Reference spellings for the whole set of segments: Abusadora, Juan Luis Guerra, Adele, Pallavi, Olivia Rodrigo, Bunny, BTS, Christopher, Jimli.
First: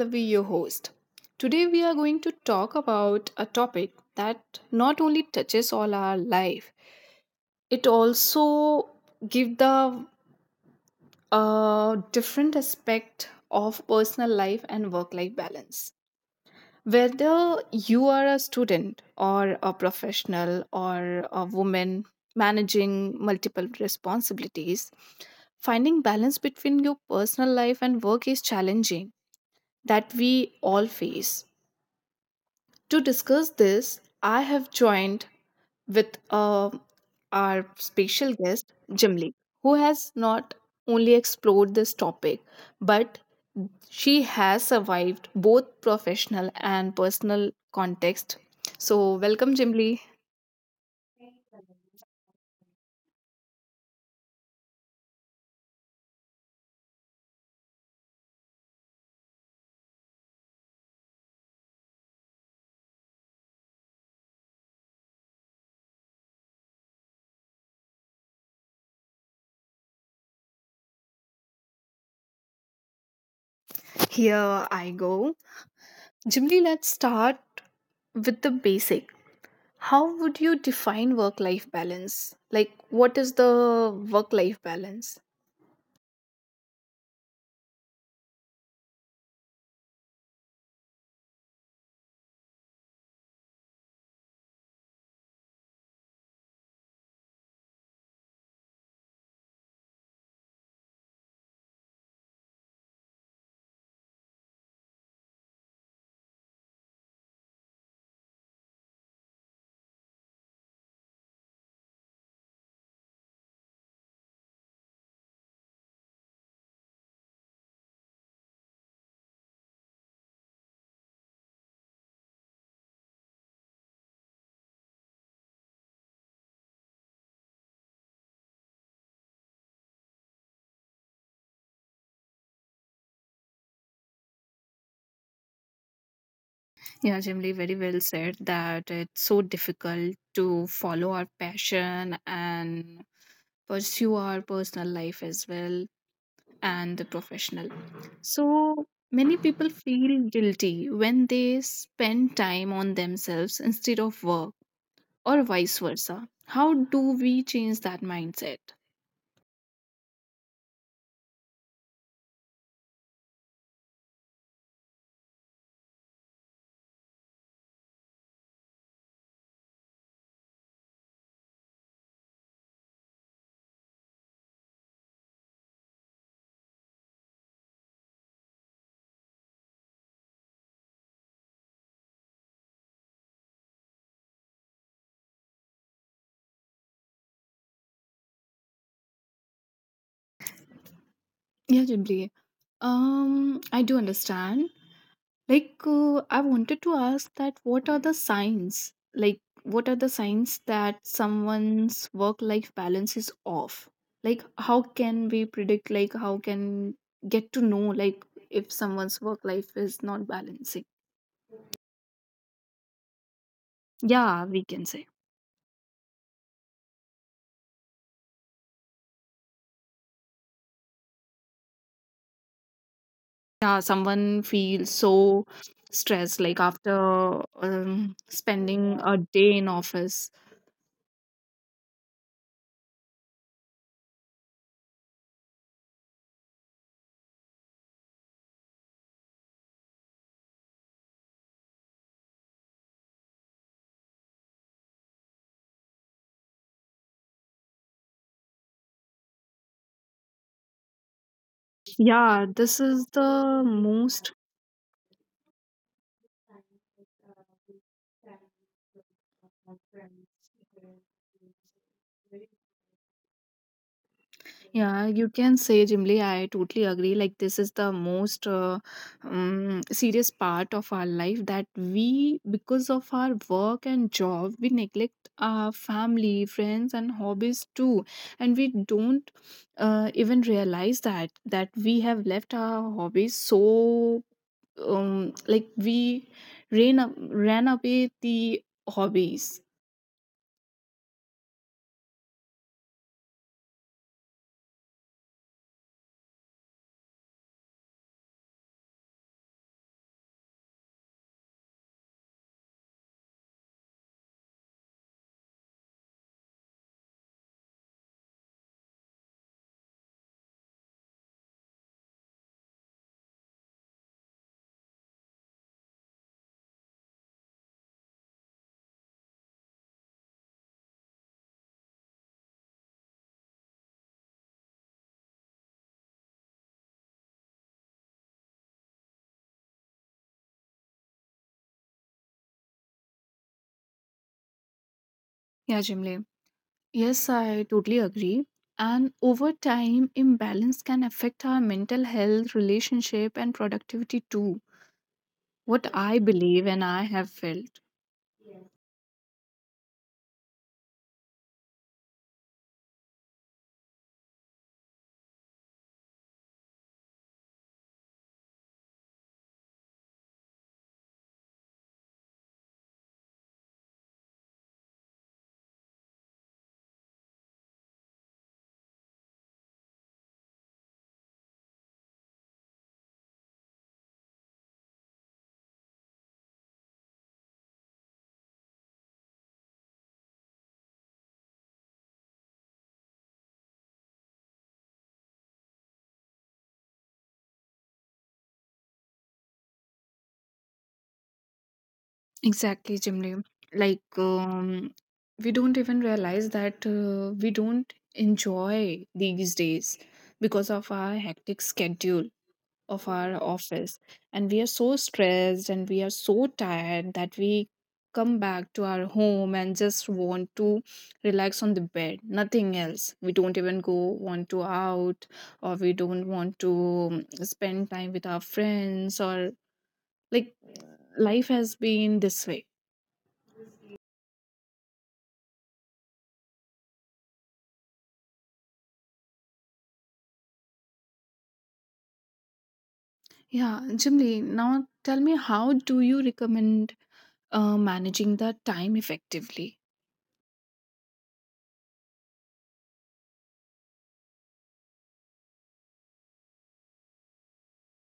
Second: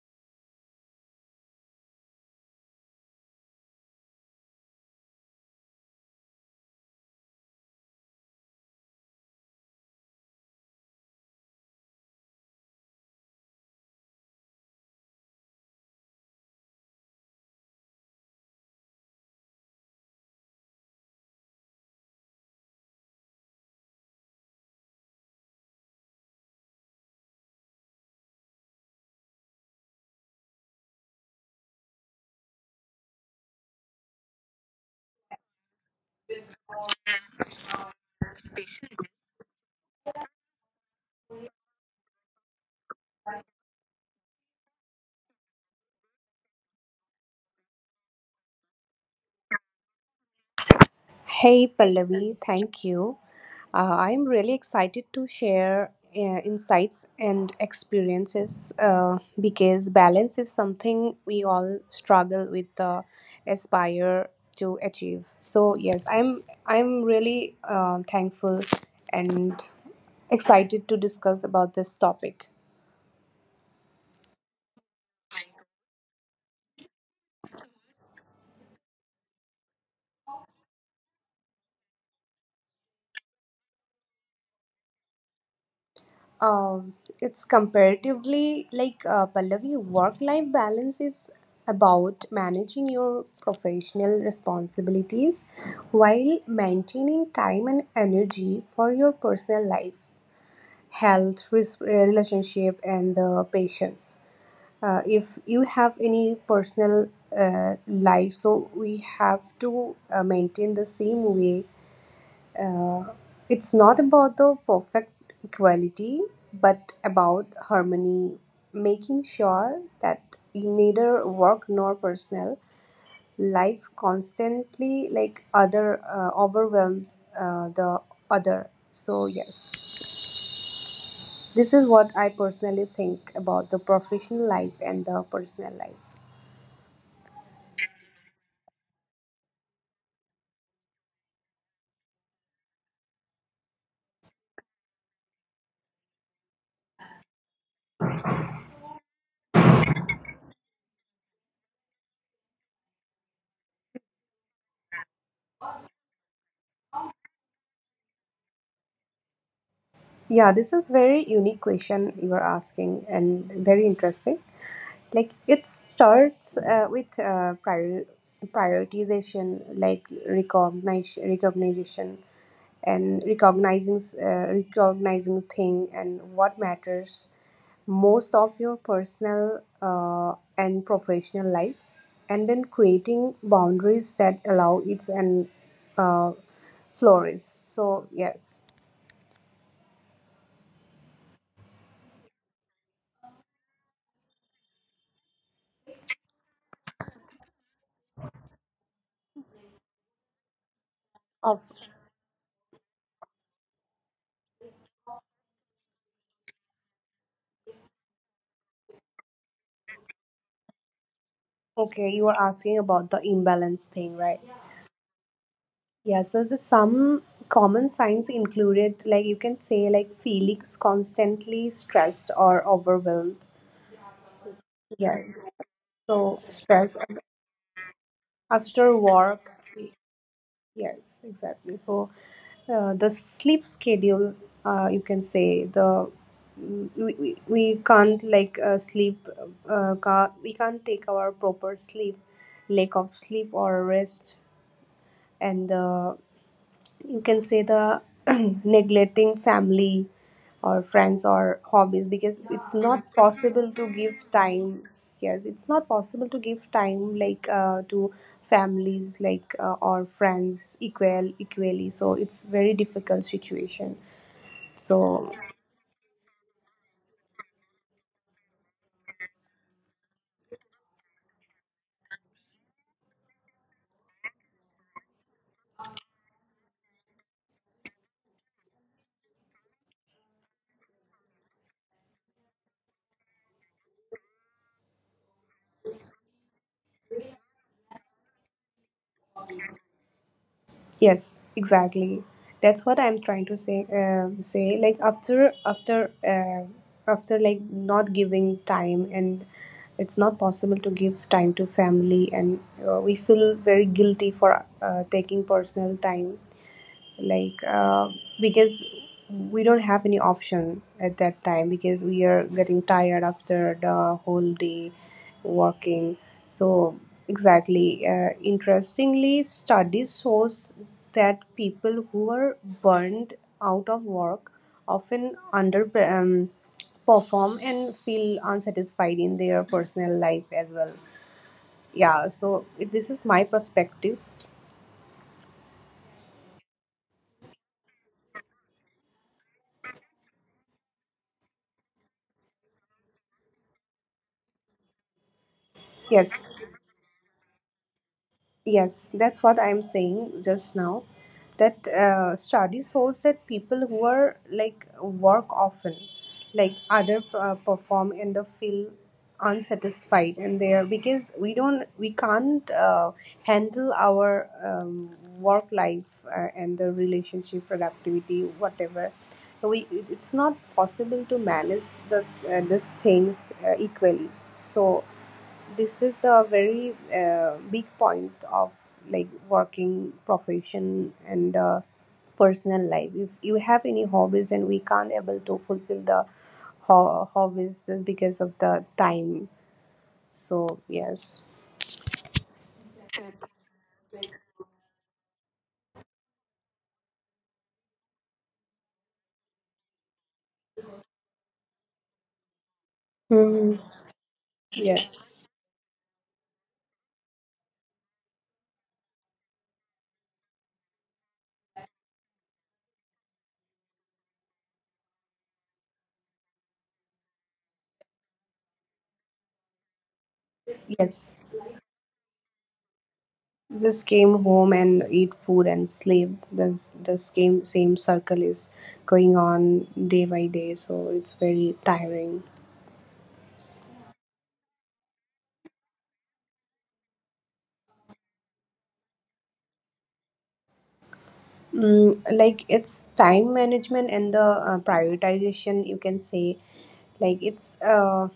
Pallavi, your host. Today, we are going to talk about a topic that not only touches all our life, it also gives the different aspect of personal life and work life balance, whether you are a student or a professional or a woman managing multiple responsibilities. Finding balance between your personal life and work is challenging that we all face. To discuss this, I have joined with our special guest, Jimli, who has not only explored this topic, but she has survived both professional and personal context. So, welcome, Jimli. Hey Pallavi, thank you. I'm really excited to share insights and experiences because balance is something we all struggle with, aspire to achieve. So yes, I'm really thankful and excited to discuss about this topic. Here I go. Jimli, let's start with the basic. How would you define work life balance? Like, what is the work life balance? Um, it's comparatively like Pallavi, work life balance is about managing your professional responsibilities while maintaining time and energy for your personal life, health, relationship, and the patients. If you have any personal life, so we have to maintain the same way uh, it's not about the perfect equality, but about harmony, making sure that in neither work nor personal life constantly like other overwhelm the other. So yes, this is what I personally think about the professional life and the personal life. Yeah, Jimli, very well said that it's so difficult to follow our passion and pursue our personal life as well and the professional. So many people feel guilty when they spend time on themselves instead of work or vice versa. How do we change that mindset? Yeah, this is very unique question you are asking and very interesting. Like it starts with prioritization like recognition and recognizing recognizing thing and what matters most of your personal and professional life and then creating boundaries that allow it and uh, flourish, so yes. Yeah, Jimli. I do understand. Like, I wanted to ask that what are the signs? Like, what are the signs that Oh, someone's work-life balance is off? Like, how can we predict, like, how can get to know, like, if someone's work-life is not balancing? okay, you were asking about the imbalance thing, right? Yeah, we can say. Yeah, so the some common signs included, like you can say, like Felix constantly stressed or overwhelmed. Yeah, someone feels Yes. so So stressed, like, after after spending a work, day in office. yes, exactly. So the sleep schedule, you can say we can't like sleep, ca we can't take our proper sleep, lack of sleep or rest, and the you can say the neglecting family or friends or hobbies because Yeah, it's not this is possible the to give most. time. Yes, it's not possible to give time like to families like or friends equal equally, so it's very difficult situation, Yeah, so. you can say, Jimli, I totally agree. Like, this is the most serious part of our life that we, because of our work and job, we neglect our family, friends, and hobbies too. And we don't even realize that that we have left our hobbies, so like we ran away the hobbies. Yes, exactly. That's what I'm trying to say. Say like after like not giving time, and it's not possible to give time to family, and we feel very guilty for taking personal time like because we don't have any option at that time because we are getting tired after the whole day working, so exactly. Interestingly, studies shows that people who are burned out of work often under perform and feel unsatisfied in their personal life as well, yeah, this is my perspective. Yeah, Jimli. Yes, I totally agree. And over time, imbalance can affect our mental health, relationship, and productivity too. What I Yes. believe and I have felt. Yes, that's what I'm saying just now. That study shows that people who are like work often, like other perform and they feel unsatisfied and they are because we can't handle our work life and the relationship productivity whatever. So we, it's not possible to manage the these things equally. So. This is a very big point of like working profession and personal life. If you have any hobbies, then we can't able to fulfill the hobbies just because of the time. So yes. Exactly, Jimli. Like, we don't even realize that we don't enjoy these days because of our hectic schedule of our Hmm. office, and we are Yes, so stressed and we are so tired that we come back to our home and just want to relax on the bed, nothing else. We don't even go want to out, or we don't want to spend time with our friends or like yes. life has been this way. Just came home and eat food and sleep. This the same circle is going on day by day. So it's very tiring. Yeah, Jimli. Now tell me, how do you recommend managing the time effectively? Like it's time management and the prioritization you can say like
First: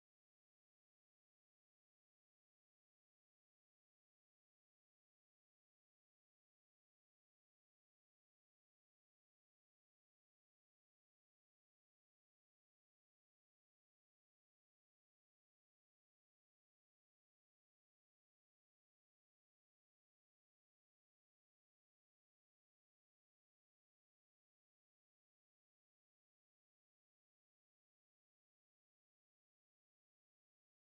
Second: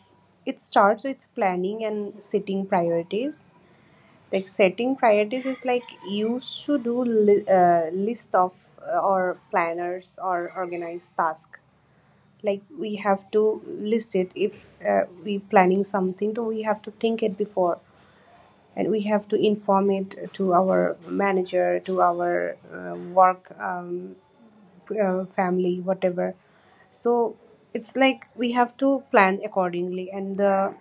it starts with planning and setting priorities, like setting priorities is like you should do list of or planners or organized task, like we have to list it if we planning something, so we have to think it before and we have to inform it to our manager, to our work family, whatever. So it's like we have to plan accordingly. And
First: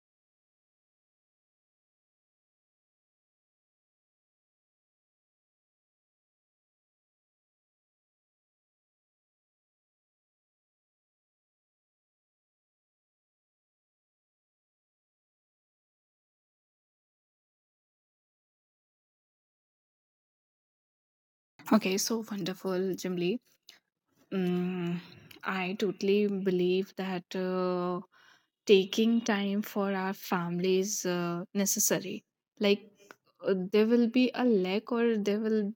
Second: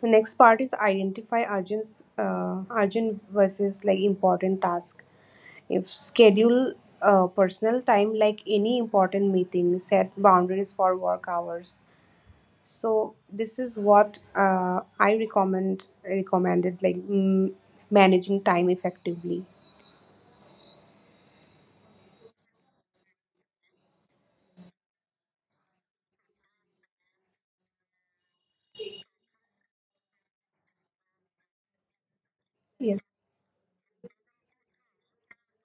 the next part is identify urgent, urgent versus like important task. If schedule personal time like any important meeting, set boundaries for work hours, so this is what I recommended like managing time effectively. Okay, so wonderful, Jimli. Mm, I totally believe that taking time for our families necessary. Like Yes. There will be a lack, or there will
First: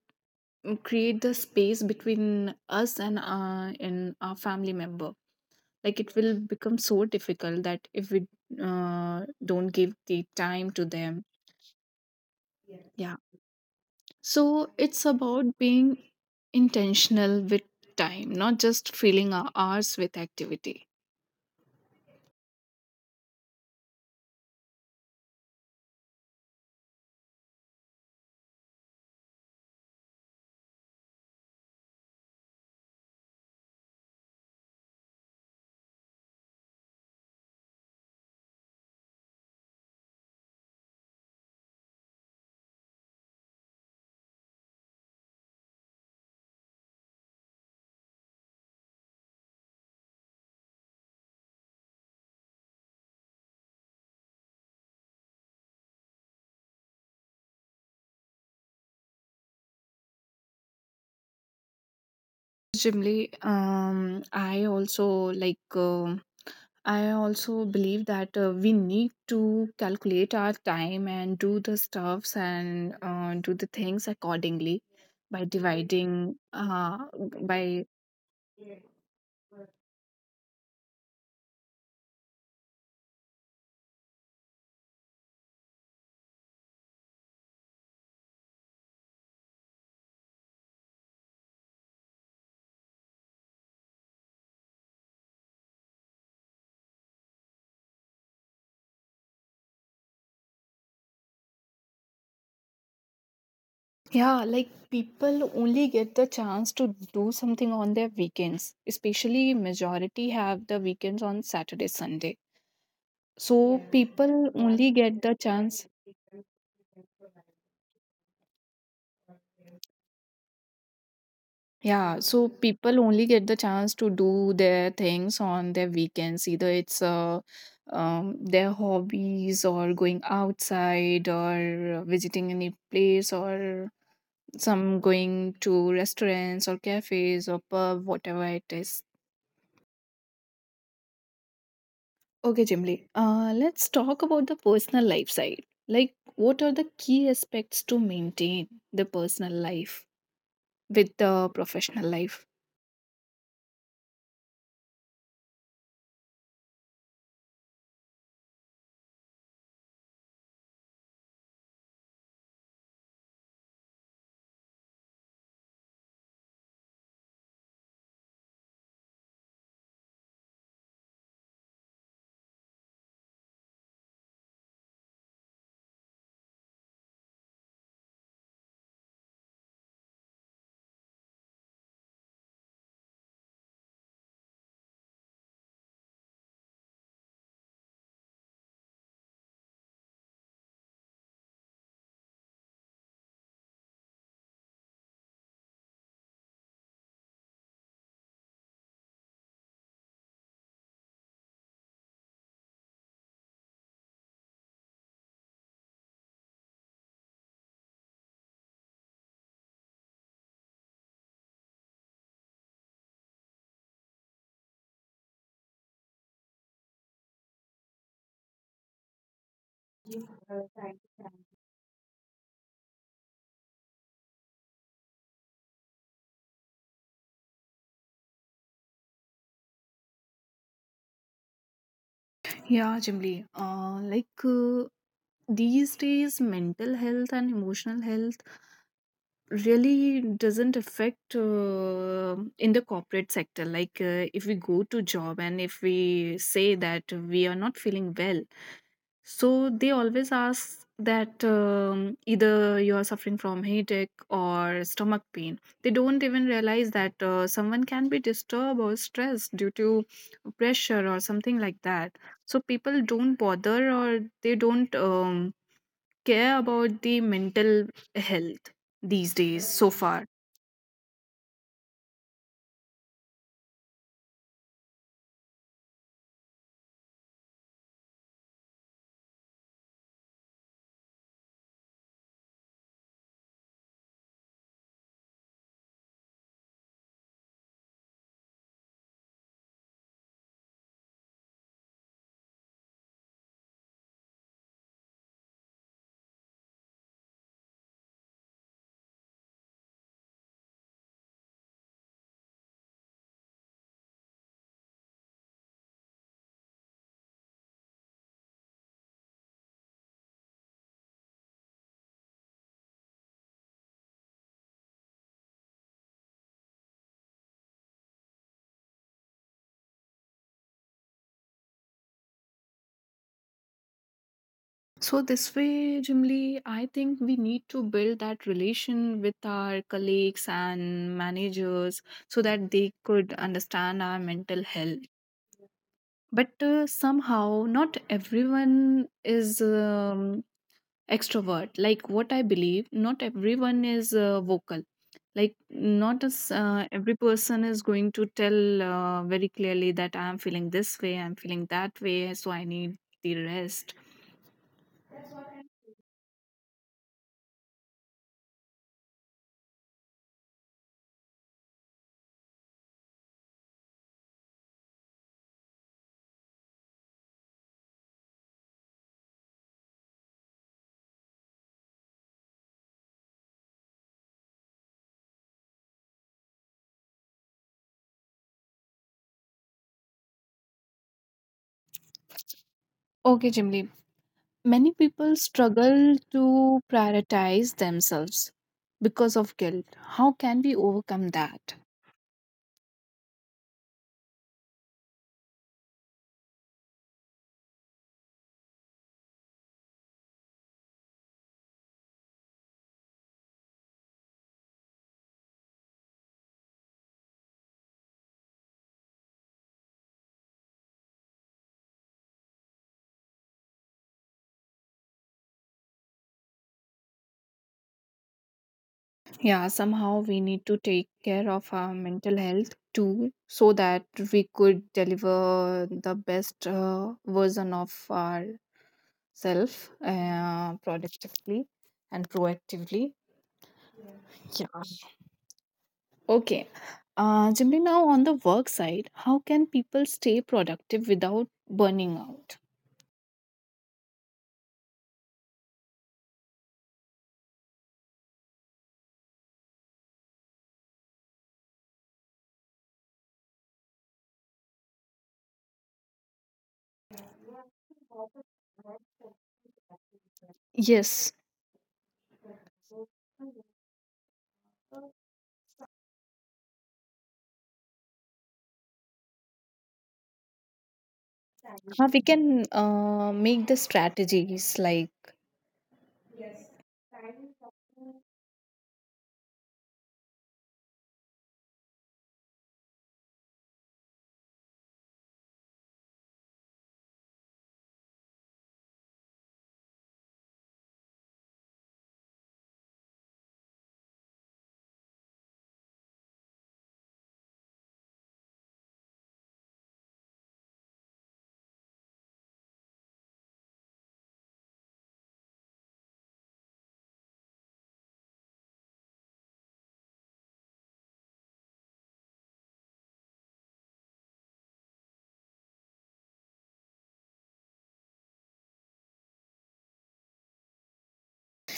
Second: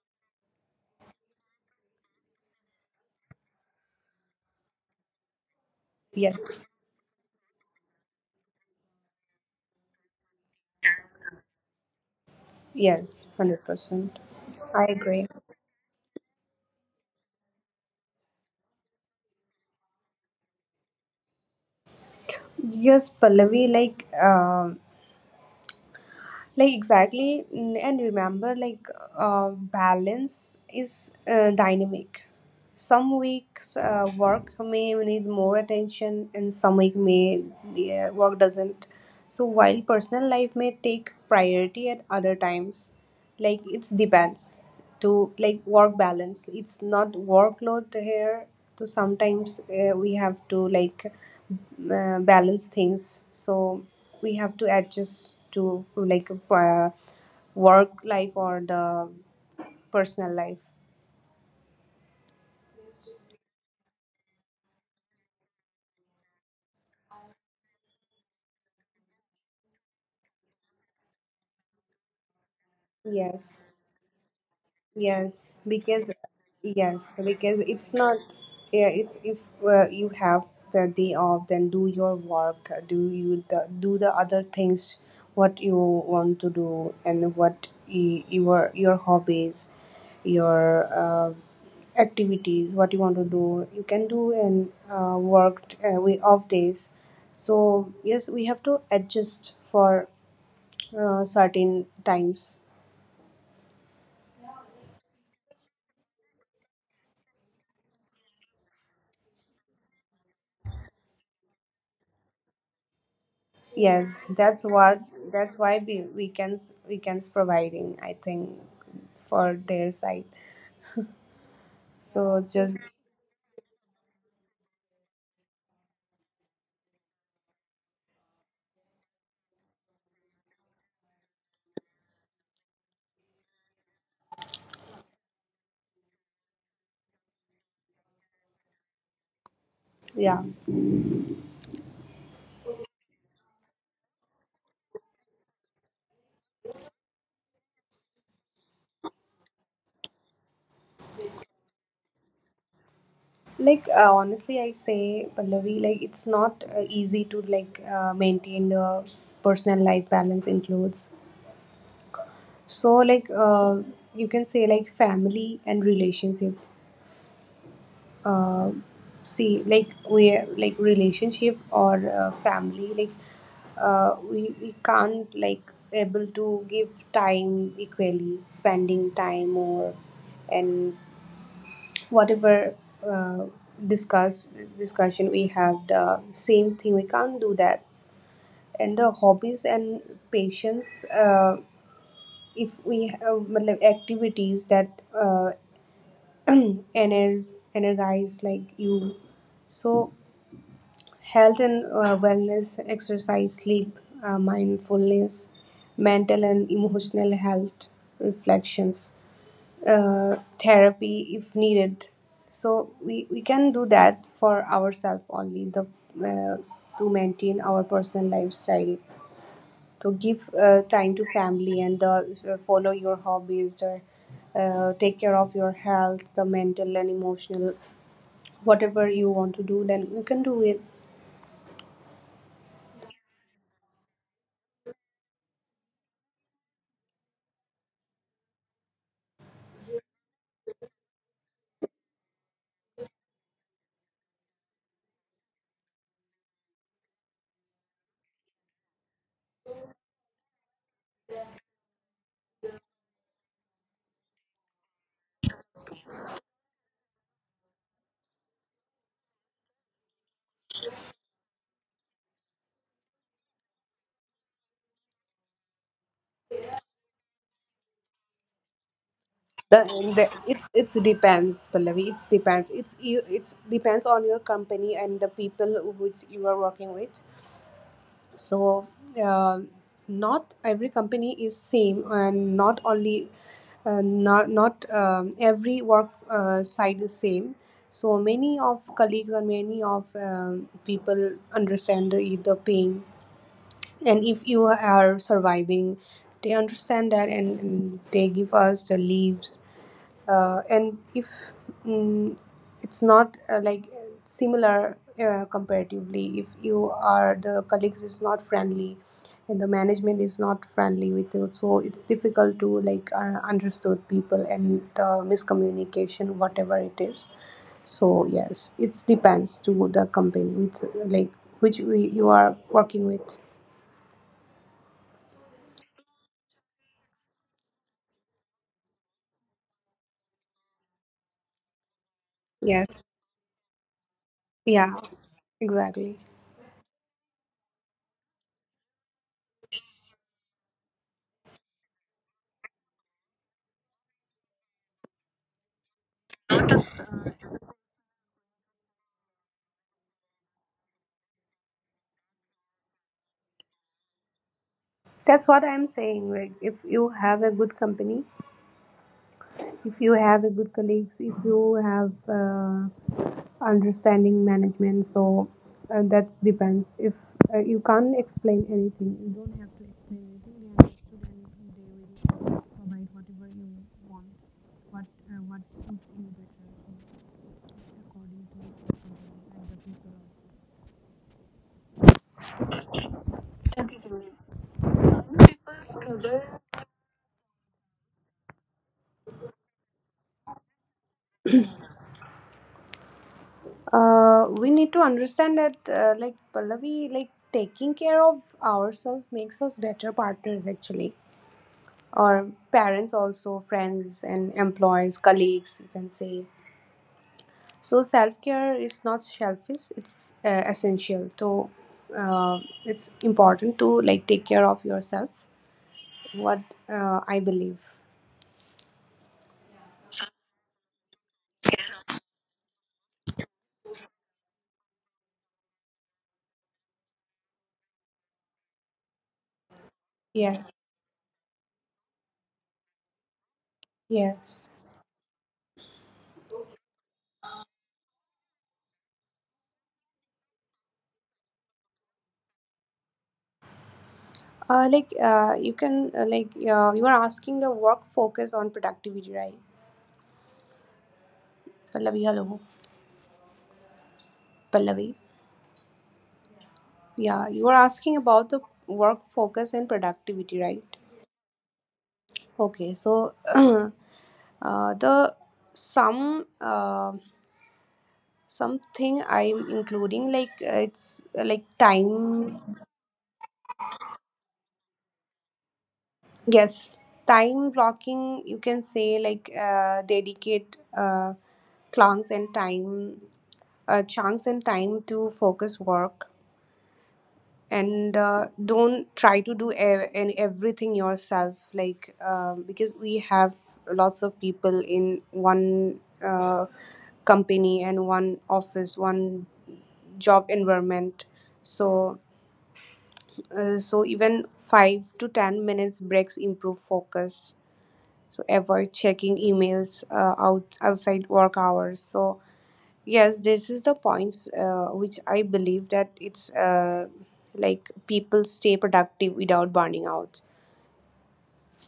create the space between us and our family member. Like it will Yes. become so difficult that if we don't give the time to them. Yeah. Yes. 100%. So I it's agree. about being intentional with time, not just filling our hours with activity. Yes, Pallavi. Like, like exactly and remember like balance is dynamic, some weeks work may need more attention and some week may, yeah, work doesn't, so while personal life may take priority at other times, like it depends to like work balance, it's not workload here. So sometimes we have to like balance things, so we have to adjust to like work life or the personal life, Jimly, I also like. I also believe that we need to calculate our time and do the stuffs and do yes. the things accordingly by Yes, because dividing. yes, because it's By not. Yeah, it's if you have the day off, then do your work, do the other things what you want to do and what your hobbies, your activities, what you want to do, you can do and work we off days. So yes, we have to adjust for certain times. Yeah, like people only get the chance to do something on their weekends. Especially majority have the weekends on Saturday, Sunday. So Yes, people only get the that's why chance. we weekends providing I think for their side. Yeah, So so it's just people only get the chance to do their things on their weekends. Either it's their hobbies or going outside or visiting any place or some going to restaurants or cafes or pub, whatever it is. yeah, Okay, Jimly, let's talk about the personal life side. Like, what are the key aspects to maintain the personal life with the professional life? like honestly, I say Pallavi, like it's not easy to like maintain the personal life balance includes. So like you can say like family and relationship. Uh, see like we like relationship or family like we can't like able to give time equally, spending time or and whatever uh, discuss discussion we have the same thing we can't do that, and the hobbies and patience if we have मतलब, activities that energize like you, so health and wellness, exercise, sleep, mindfulness, mental and emotional health, reflections, therapy if needed. So we can do that for ourselves only the uh, to maintain our personal lifestyle. To give time to family and follow your hobbies, take care of your health, the mental and emotional, whatever you want to do, then you can do it. Yeah, Jimli. These days, mental health and emotional health really doesn't affect in the corporate sector. Like if we go to job and if we say that we are not feeling well, so they always ask that either you are suffering from headache or stomach pain. They don't even realize that someone can be disturbed or stressed due to pressure or something like that. So people don't bother, or they don't care about the mental health these days so The, far. the It's depends Pallavi, it's depends, it's you, it's depends on your company and the people which you are working with, so uh, not every company is same and not only not not every work side is same, so many of colleagues or many of people understand the pain, and if you are surviving, they understand that and they give us the leaves and if mm, it's not like similar comparatively, if you are the colleagues is not friendly and the management is not friendly with you, so it's difficult to like understood people and the miscommunication, whatever it is, so yes, it depends to the company which like which you are working with. So, this way, Jimli, I think we need to build that relation with our colleagues and managers so that they Yes. could understand our mental health. Yeah, exactly. But somehow, not everyone is extrovert. Like what I believe, not everyone is vocal. Like, not as every person is going to tell very clearly that I'm feeling this way, I'm feeling that way, so I need the rest. That's what I'm saying. Like, if you have a good company, if you have a good colleagues, if you have understanding management, so that depends. If you can't explain anything, you don't have to explain anything. They understood they will provide whatever you want, what what suits you better. So it's according to the company and Okay, the Jimli, people also. many people People struggle struggle. to prioritize themselves because of guilt. How can we overcome that? We need to understand that, like Pallavi, like taking care of ourselves makes us better partners, actually, or parents, also friends and employees, colleagues, you can say. So self care is not selfish; it's essential. So uh, it's important to like take care of yourself. What I believe. Yeah, somehow we need to take care of our mental health too so that we could deliver the best version of ourselves Yes. productively and proactively. Yes. Yeah. Okay. Jimmy, now on the work side, how can people stay productive without burning out? You can you are asking the work focus on productivity, right? Pallavi, hello. Pallavi. Yeah, you were asking about the work focus and productivity, right? Yes, Okay, so the some something I'm including like it's like we can time. Make the strategies like Yes, time blocking. You can say like dedicate clunks and time chunks and time to focus work, and don't try to do and everything yourself like because we have lots of people in one uh, company and one office one job environment, so so even 5 to 10 minutes breaks improve focus, so avoid checking emails outside work hours, so yes, this is the points which I believe that it's like people stay productive without burning out.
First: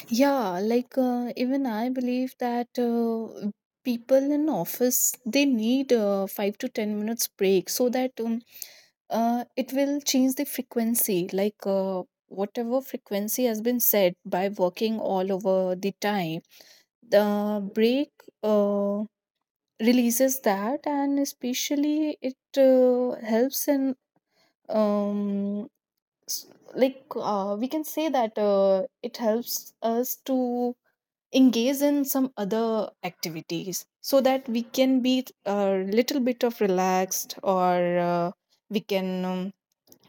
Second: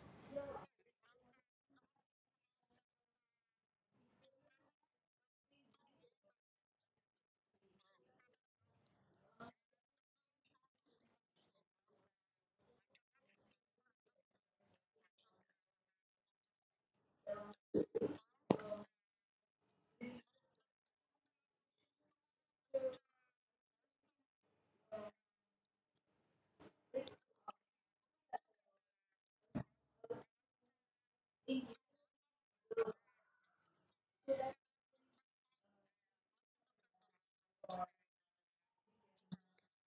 yeah like even I believe that people in office they need 5 to 10 minutes break so that it will change the frequency, like whatever frequency has been set by working all over the time, the break uh, releases that, and especially it helps in um s- we can say that it helps us to engage in some other activities so that we can be a little bit of relaxed, or we can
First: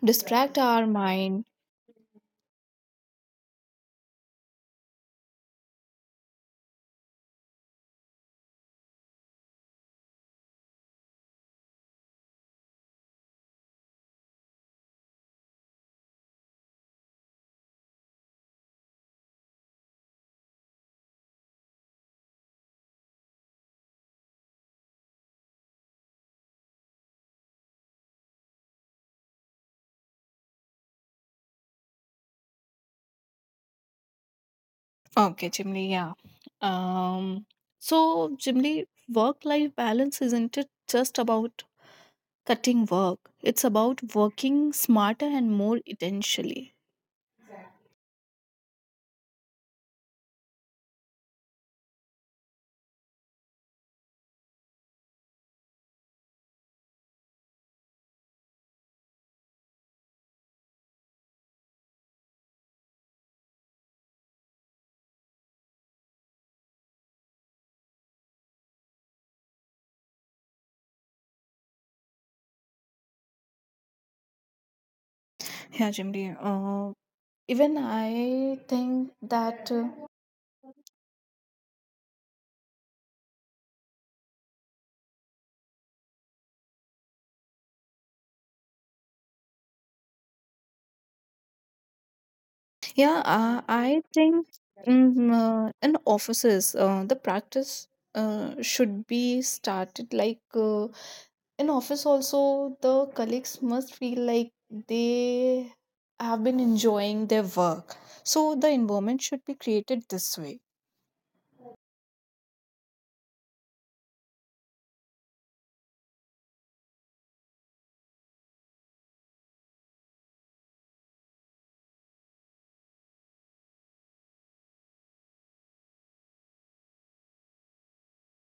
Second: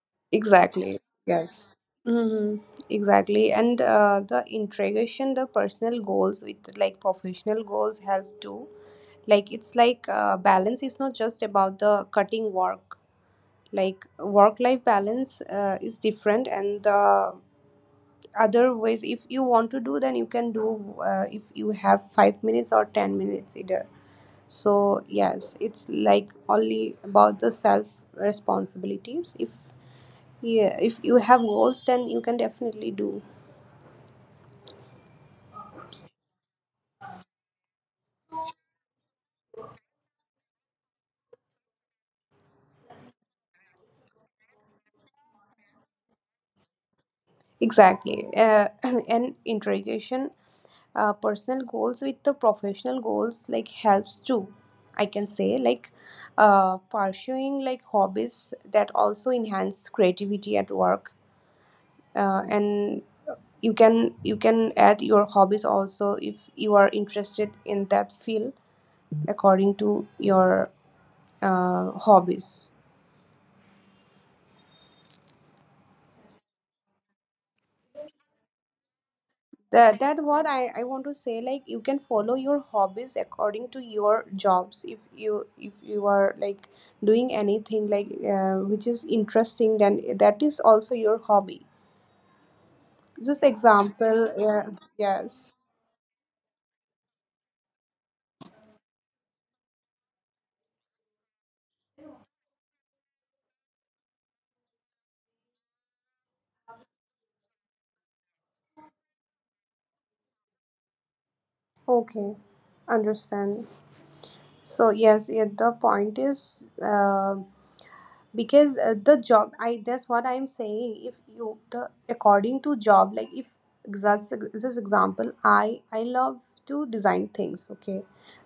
distract our Exactly. mind. Yes. Mm-hmm. Exactly. And the integration, the personal goals with like professional goals help too. Like it's like balance is not just about the cutting work. Like work life balance is different, and the other ways, if you want to do, then you can do. If you have 5 minutes or 10 minutes, either, so yes, it's like only about the self responsibilities. If yeah, if you have goals, then you can definitely do Okay, Jimly, yeah. Um, so Jimly, work-life balance isn't it just about cutting work. It's about working smarter and more intentionally. exactly. And integration, personal goals with the professional goals like helps too. I can say, like, pursuing, like, hobbies that also enhance creativity at work, and you can add your hobbies also if you are interested in that field according to your hobbies. Yeah, Jimri. Uh, even I think that, That what I want to say, like, you can follow your hobbies according to your jobs if you are like doing anything like, which is interesting, then that is also your hobby. yeah, Just I example, think yeah. Yes. In offices, the practice should be started like in office also, the colleagues must feel like they have been enjoying their work. So the environment should be created this way. Okay, understand. So yes, yeah, the point is, because, the job, I that's what I'm saying, if you the according to job, like, if just this example, I love to design things, okay?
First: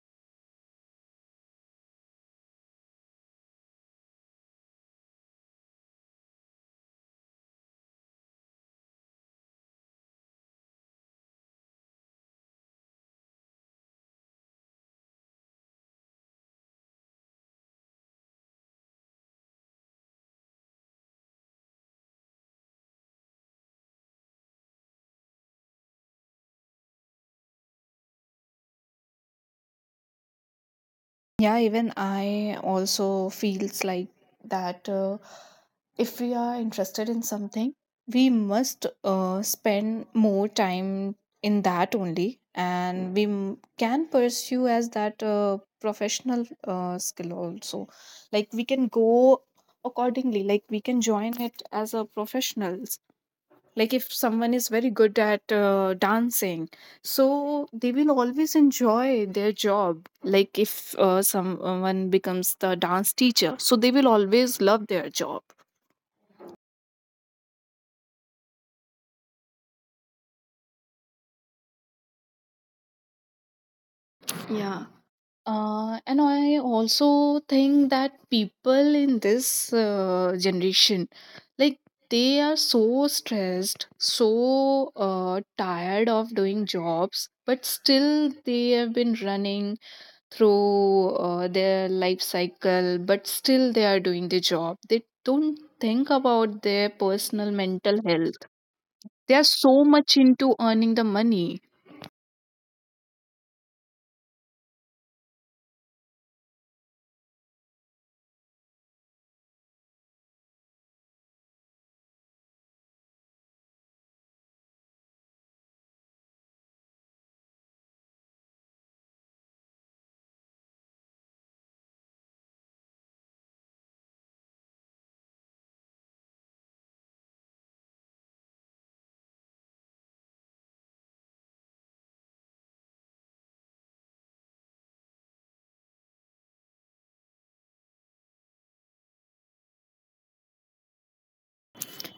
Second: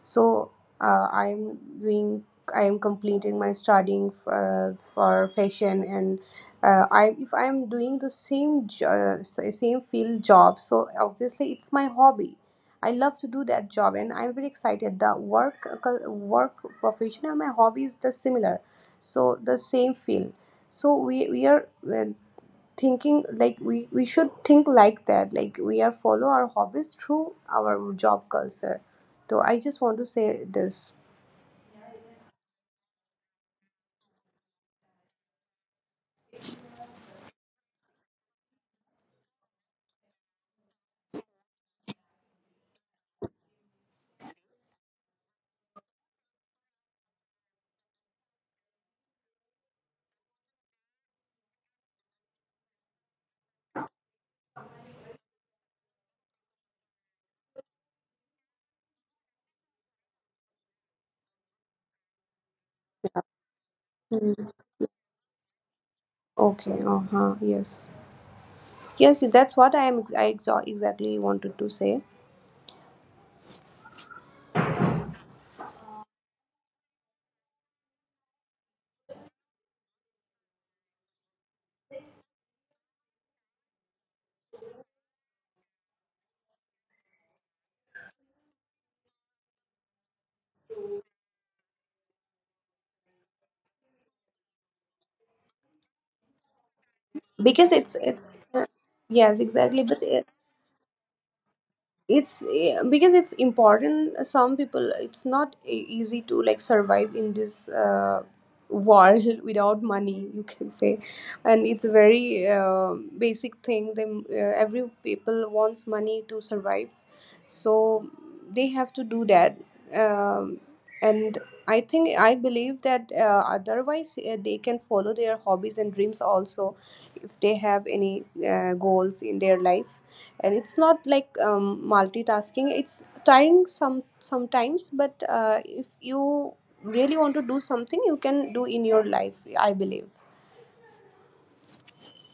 So I'm doing, I am completing my studying for fashion, and I if I am doing the same jo- sa- same field job, so obviously it's my hobby. I love to do that job and I'm very excited. The work profession and my hobby is the similar, so the same field. So we are uh, thinking like we should think like that, like we are follow our hobbies through our job culture. So I just want to say this. Yeah, even I also feels like that if we are interested in something, we must spend more time in that only, and we can pursue as that professional skill also. Like we can go accordingly, like we can join it as a professional, like if someone is very good at dancing, so they will always enjoy their job. Like if someone becomes the dance teacher, so they will Mm. always love their job. Okay, uh-huh, yes. Yes, that's what I am ex- I exa- exactly wanted to say. Yeah. And I also think that people in this generation, like they are so stressed, so tired of doing jobs, but still they have been running through their life cycle, but still they are doing the job. They don't think about their personal Because it's mental it's health. uh, yes, They are exactly, so but much into earning the money. it's eh, because it's important. Some people, it's not e- easy to, like, survive in this, world without money, you can say. And it's a very, basic thing. They, every people wants money to survive, so they have to do that. um, and I think, I believe that, otherwise, they can follow their hobbies and dreams also, if they have any, goals in their life. And it's not like, multitasking. It's tiring some sometimes, but if you really want to do something, you can do in your life, I believe.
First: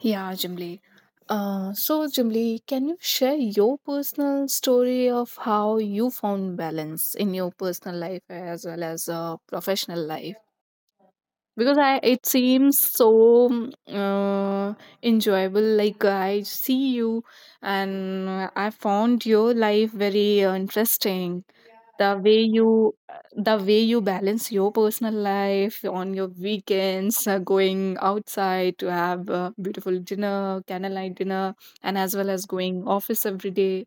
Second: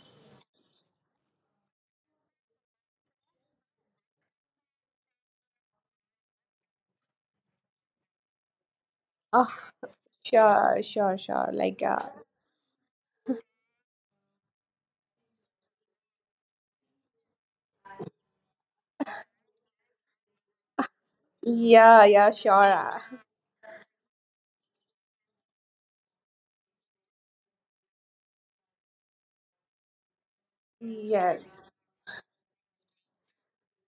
Yeah, Jimli. So, Jimli, can you share your personal story of how you found balance in your personal life as well as a Oh, professional life? sure, sure, sure, Because like, I, it seems so enjoyable. Like I see you, and I found your life very interesting. yeah, The yeah, way sure, you, the way you balance your personal life on your weekends, going outside to have a beautiful dinner, candlelight dinner, yes, and as well as going office every day.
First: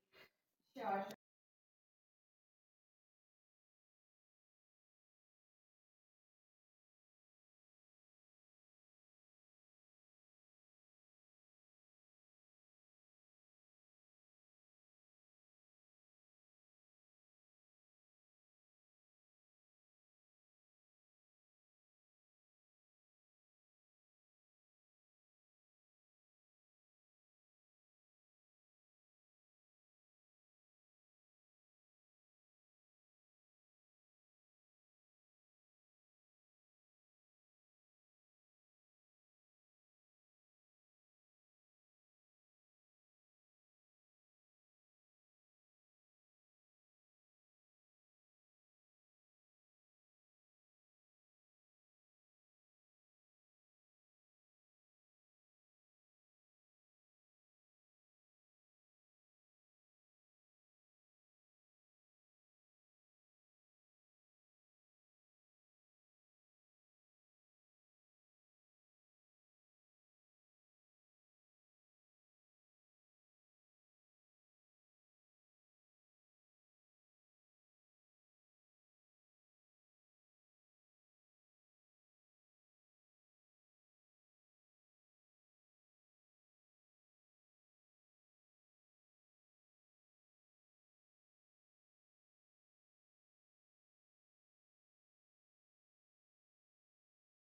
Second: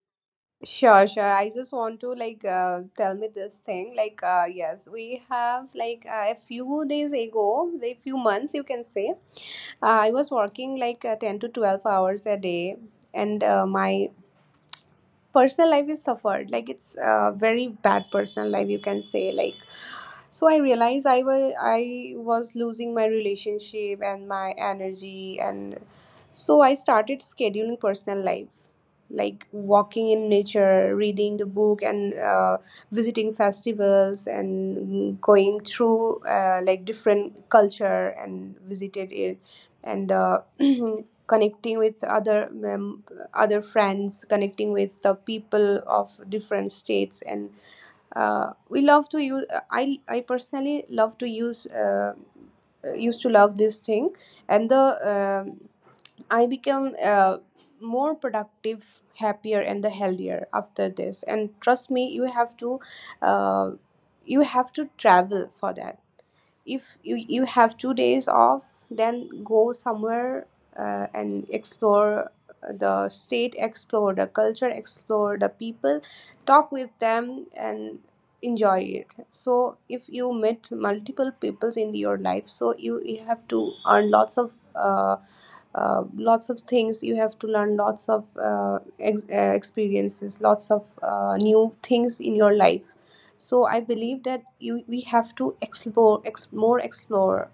sure, sure. I just want to, like, tell me this thing, like, yes, we have, like, a few days ago, a few months, you can say. I was working like, 10 to 12 hours a day, and my personal life is suffered, like, it's a very bad personal life, you can say. Like, so I realized I was losing my relationship and my energy. And so I started scheduling personal life, like walking in nature, reading the book, and visiting festivals and going through, like, different culture and visited it. And connecting with other mem- other friends, connecting with the people of different states, and we love to use, I personally love to use, used to love this thing. And the um I become, more productive, happier and the healthier after this. And trust me, you have to, uh, you have to travel for that. If you have 2 days off, then go somewhere, and explore the state, explore the culture, explore the people, talk with them, and enjoy it. So if you meet multiple peoples in your life, so you have to earn lots of, lots of things, you have to learn lots of, ex- experiences, lots of, new things in your life. So I believe that you we have to explore ex- more explore,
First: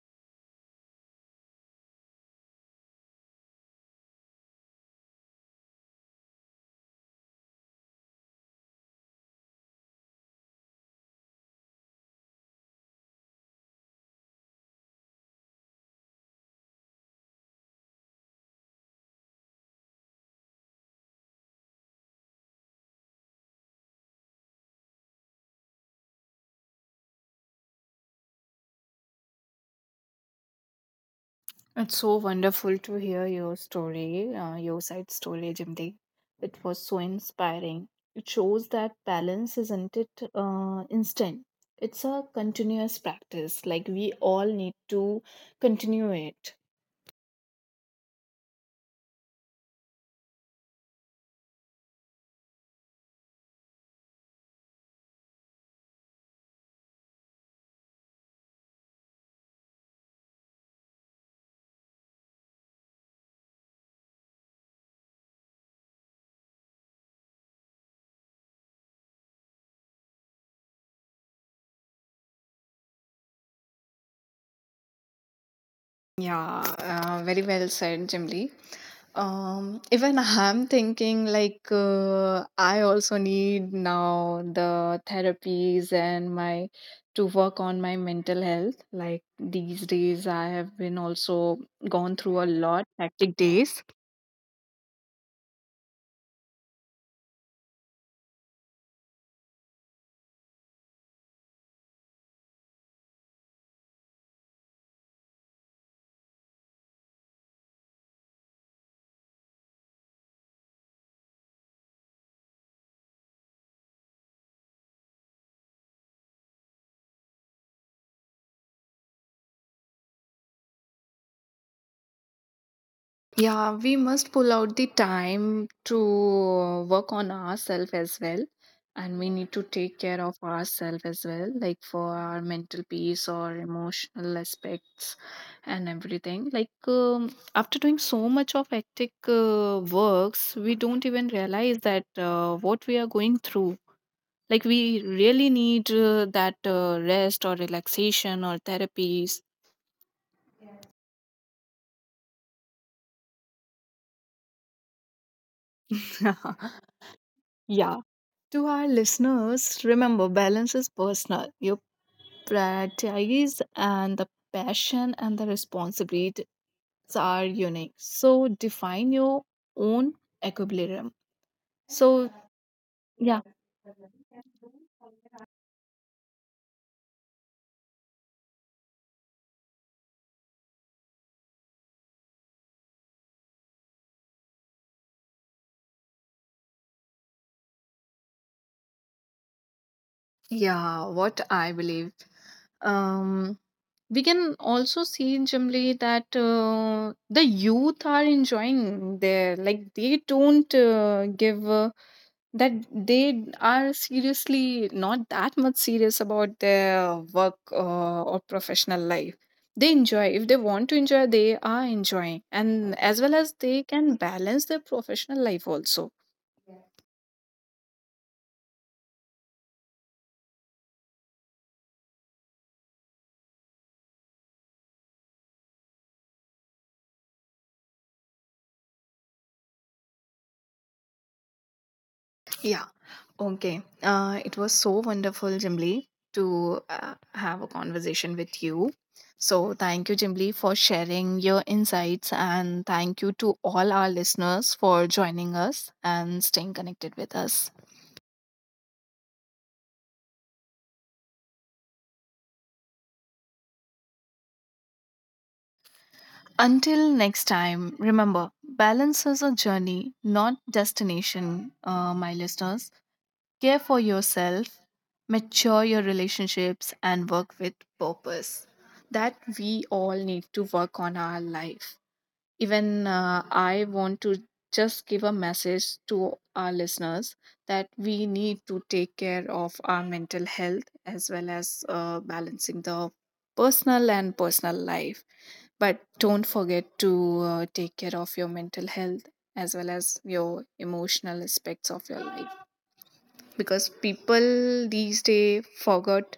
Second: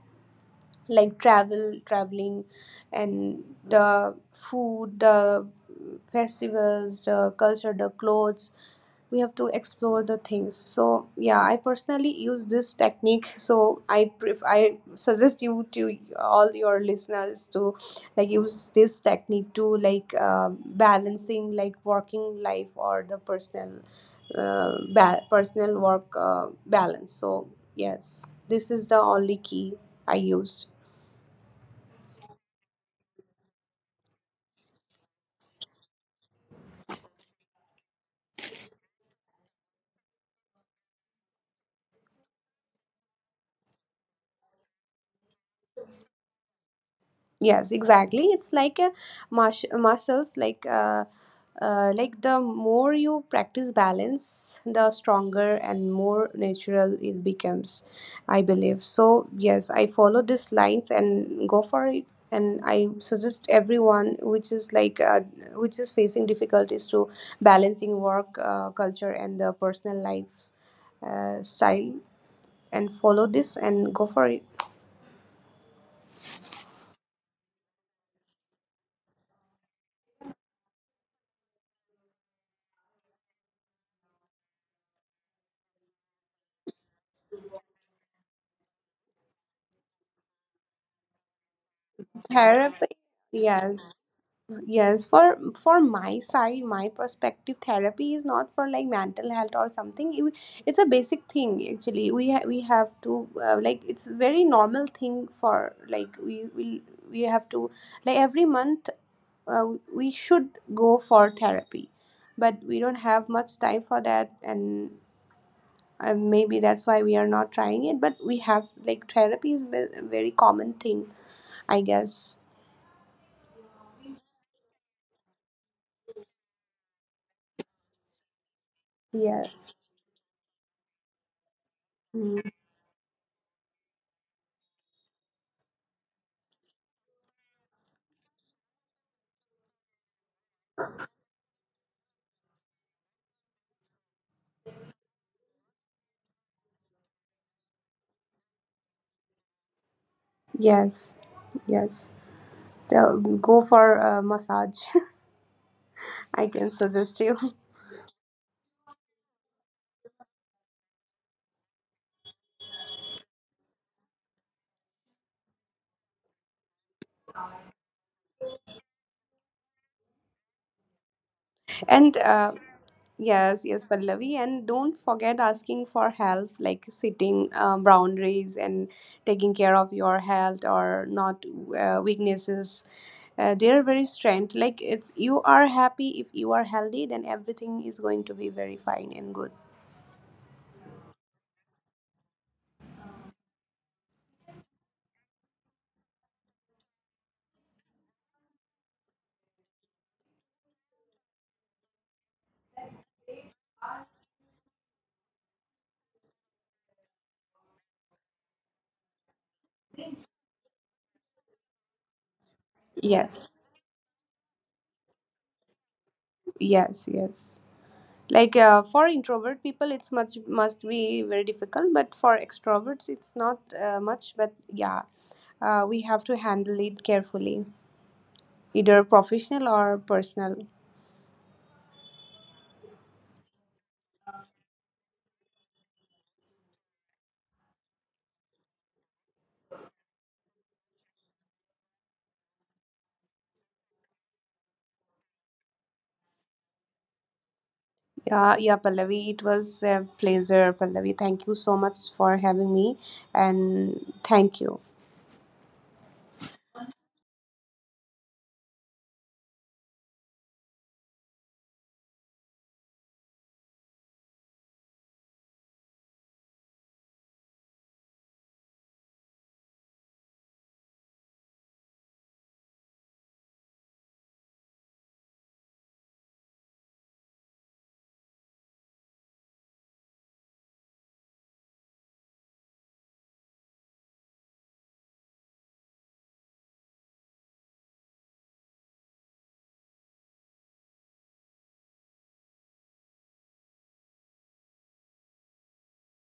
like travel, traveling, and the food, the festivals, the culture, the clothes. We have to explore the things. So yeah, I personally use this technique, so I pref- I suggest you to all your listeners to, like, use this technique to, like, balancing, like, working life or the personal, ba- personal work, balance. So yes, this is the only key I used. It's so wonderful to hear your story, your side story, Jimdi. It was so inspiring. It shows that balance isn't it instant. It's a continuous practice. Like we all need to continue it. Yes, exactly. It's like a marsh- muscles. Like, like, the more you practice balance, the stronger and more natural it becomes. I believe so. Yes, I follow these lines and go for it. And I suggest everyone, which is like, which is facing difficulties to balancing work, culture, and the personal life, style, and follow this and go for it. Yeah, very well said, Jimly. Even I'm thinking like I also need now the therapies and my to work on my mental health. Like these days, I have been also gone through a lot hectic Therapy. days. Yes. Yes, for my side, my perspective, therapy is not for, like, mental health or something. You- It's a basic thing actually. We have to, like, it's very normal thing for, like, we will, we have to, like, every month, uh, we should go for therapy, but we don't have much time for that. And maybe that's why we are not trying it, but we have, like, therapy is ve- a very common thing, I guess. Yeah, we must pull out the time to work on ourselves as well. And we need to take Yes. care of ourselves as well, like for our mental Mm. peace or emotional aspects and everything. Like, after doing so much of hectic works, we don't even realize that what we are going through. Like, we really need that rest or relaxation or therapies. Yes. Yes. Tell, go for a massage. I can suggest you. Yeah. To our listeners, remember balance is personal. Your priorities and the passion and the responsibilities are unique. So define your own equilibrium. And So yeah. yes, yes, Pallavi. And don't forget asking for help, like setting, boundaries and taking care of your health, or not, weaknesses. They're very strength. Like, it's, you are happy if you are healthy, then everything is going to be very fine and good. Yeah, what I believe. Um we can also see generally that the youth are enjoying their, like they don't give that they are seriously not that much serious about their work or professional life. They enjoy, if they want to enjoy they are enjoying, and as well as Yes, they can balance their professional life also. yes, yes. Like, for introvert people, it's much must be very difficult, but for extroverts, it's not much. But yeah, we have to handle it carefully, either professional or personal. Yeah. Okay, it was so wonderful, Jimli, to uh, have a conversation with you. So thank you, Jimli, for sharing your insights, and thank you to all our listeners for joining us and staying connected with us. Yeah, yeah, Pallavi, it was a pleasure, Pallavi. Thank you so much for having me, and thank you. Until next time, remember balance is a journey, not destination, my listeners. Care for yourself, mature your relationships, and work with purpose. That we all need to work on our life. Even I want to just give a message to our listeners that we need to take care of our mental health as well as balancing the personal and personal life. But don't forget to take care of your mental health as well as your emotional aspects of your life, because people these days forgot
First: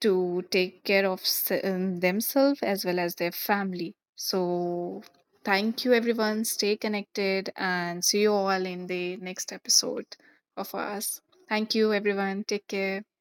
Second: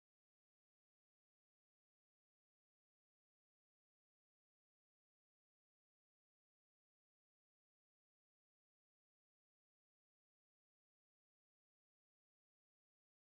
to take care of themselves as well as their family. So, thank you everyone. Stay connected and see you all in the next episode of us. Thank you everyone. Take care.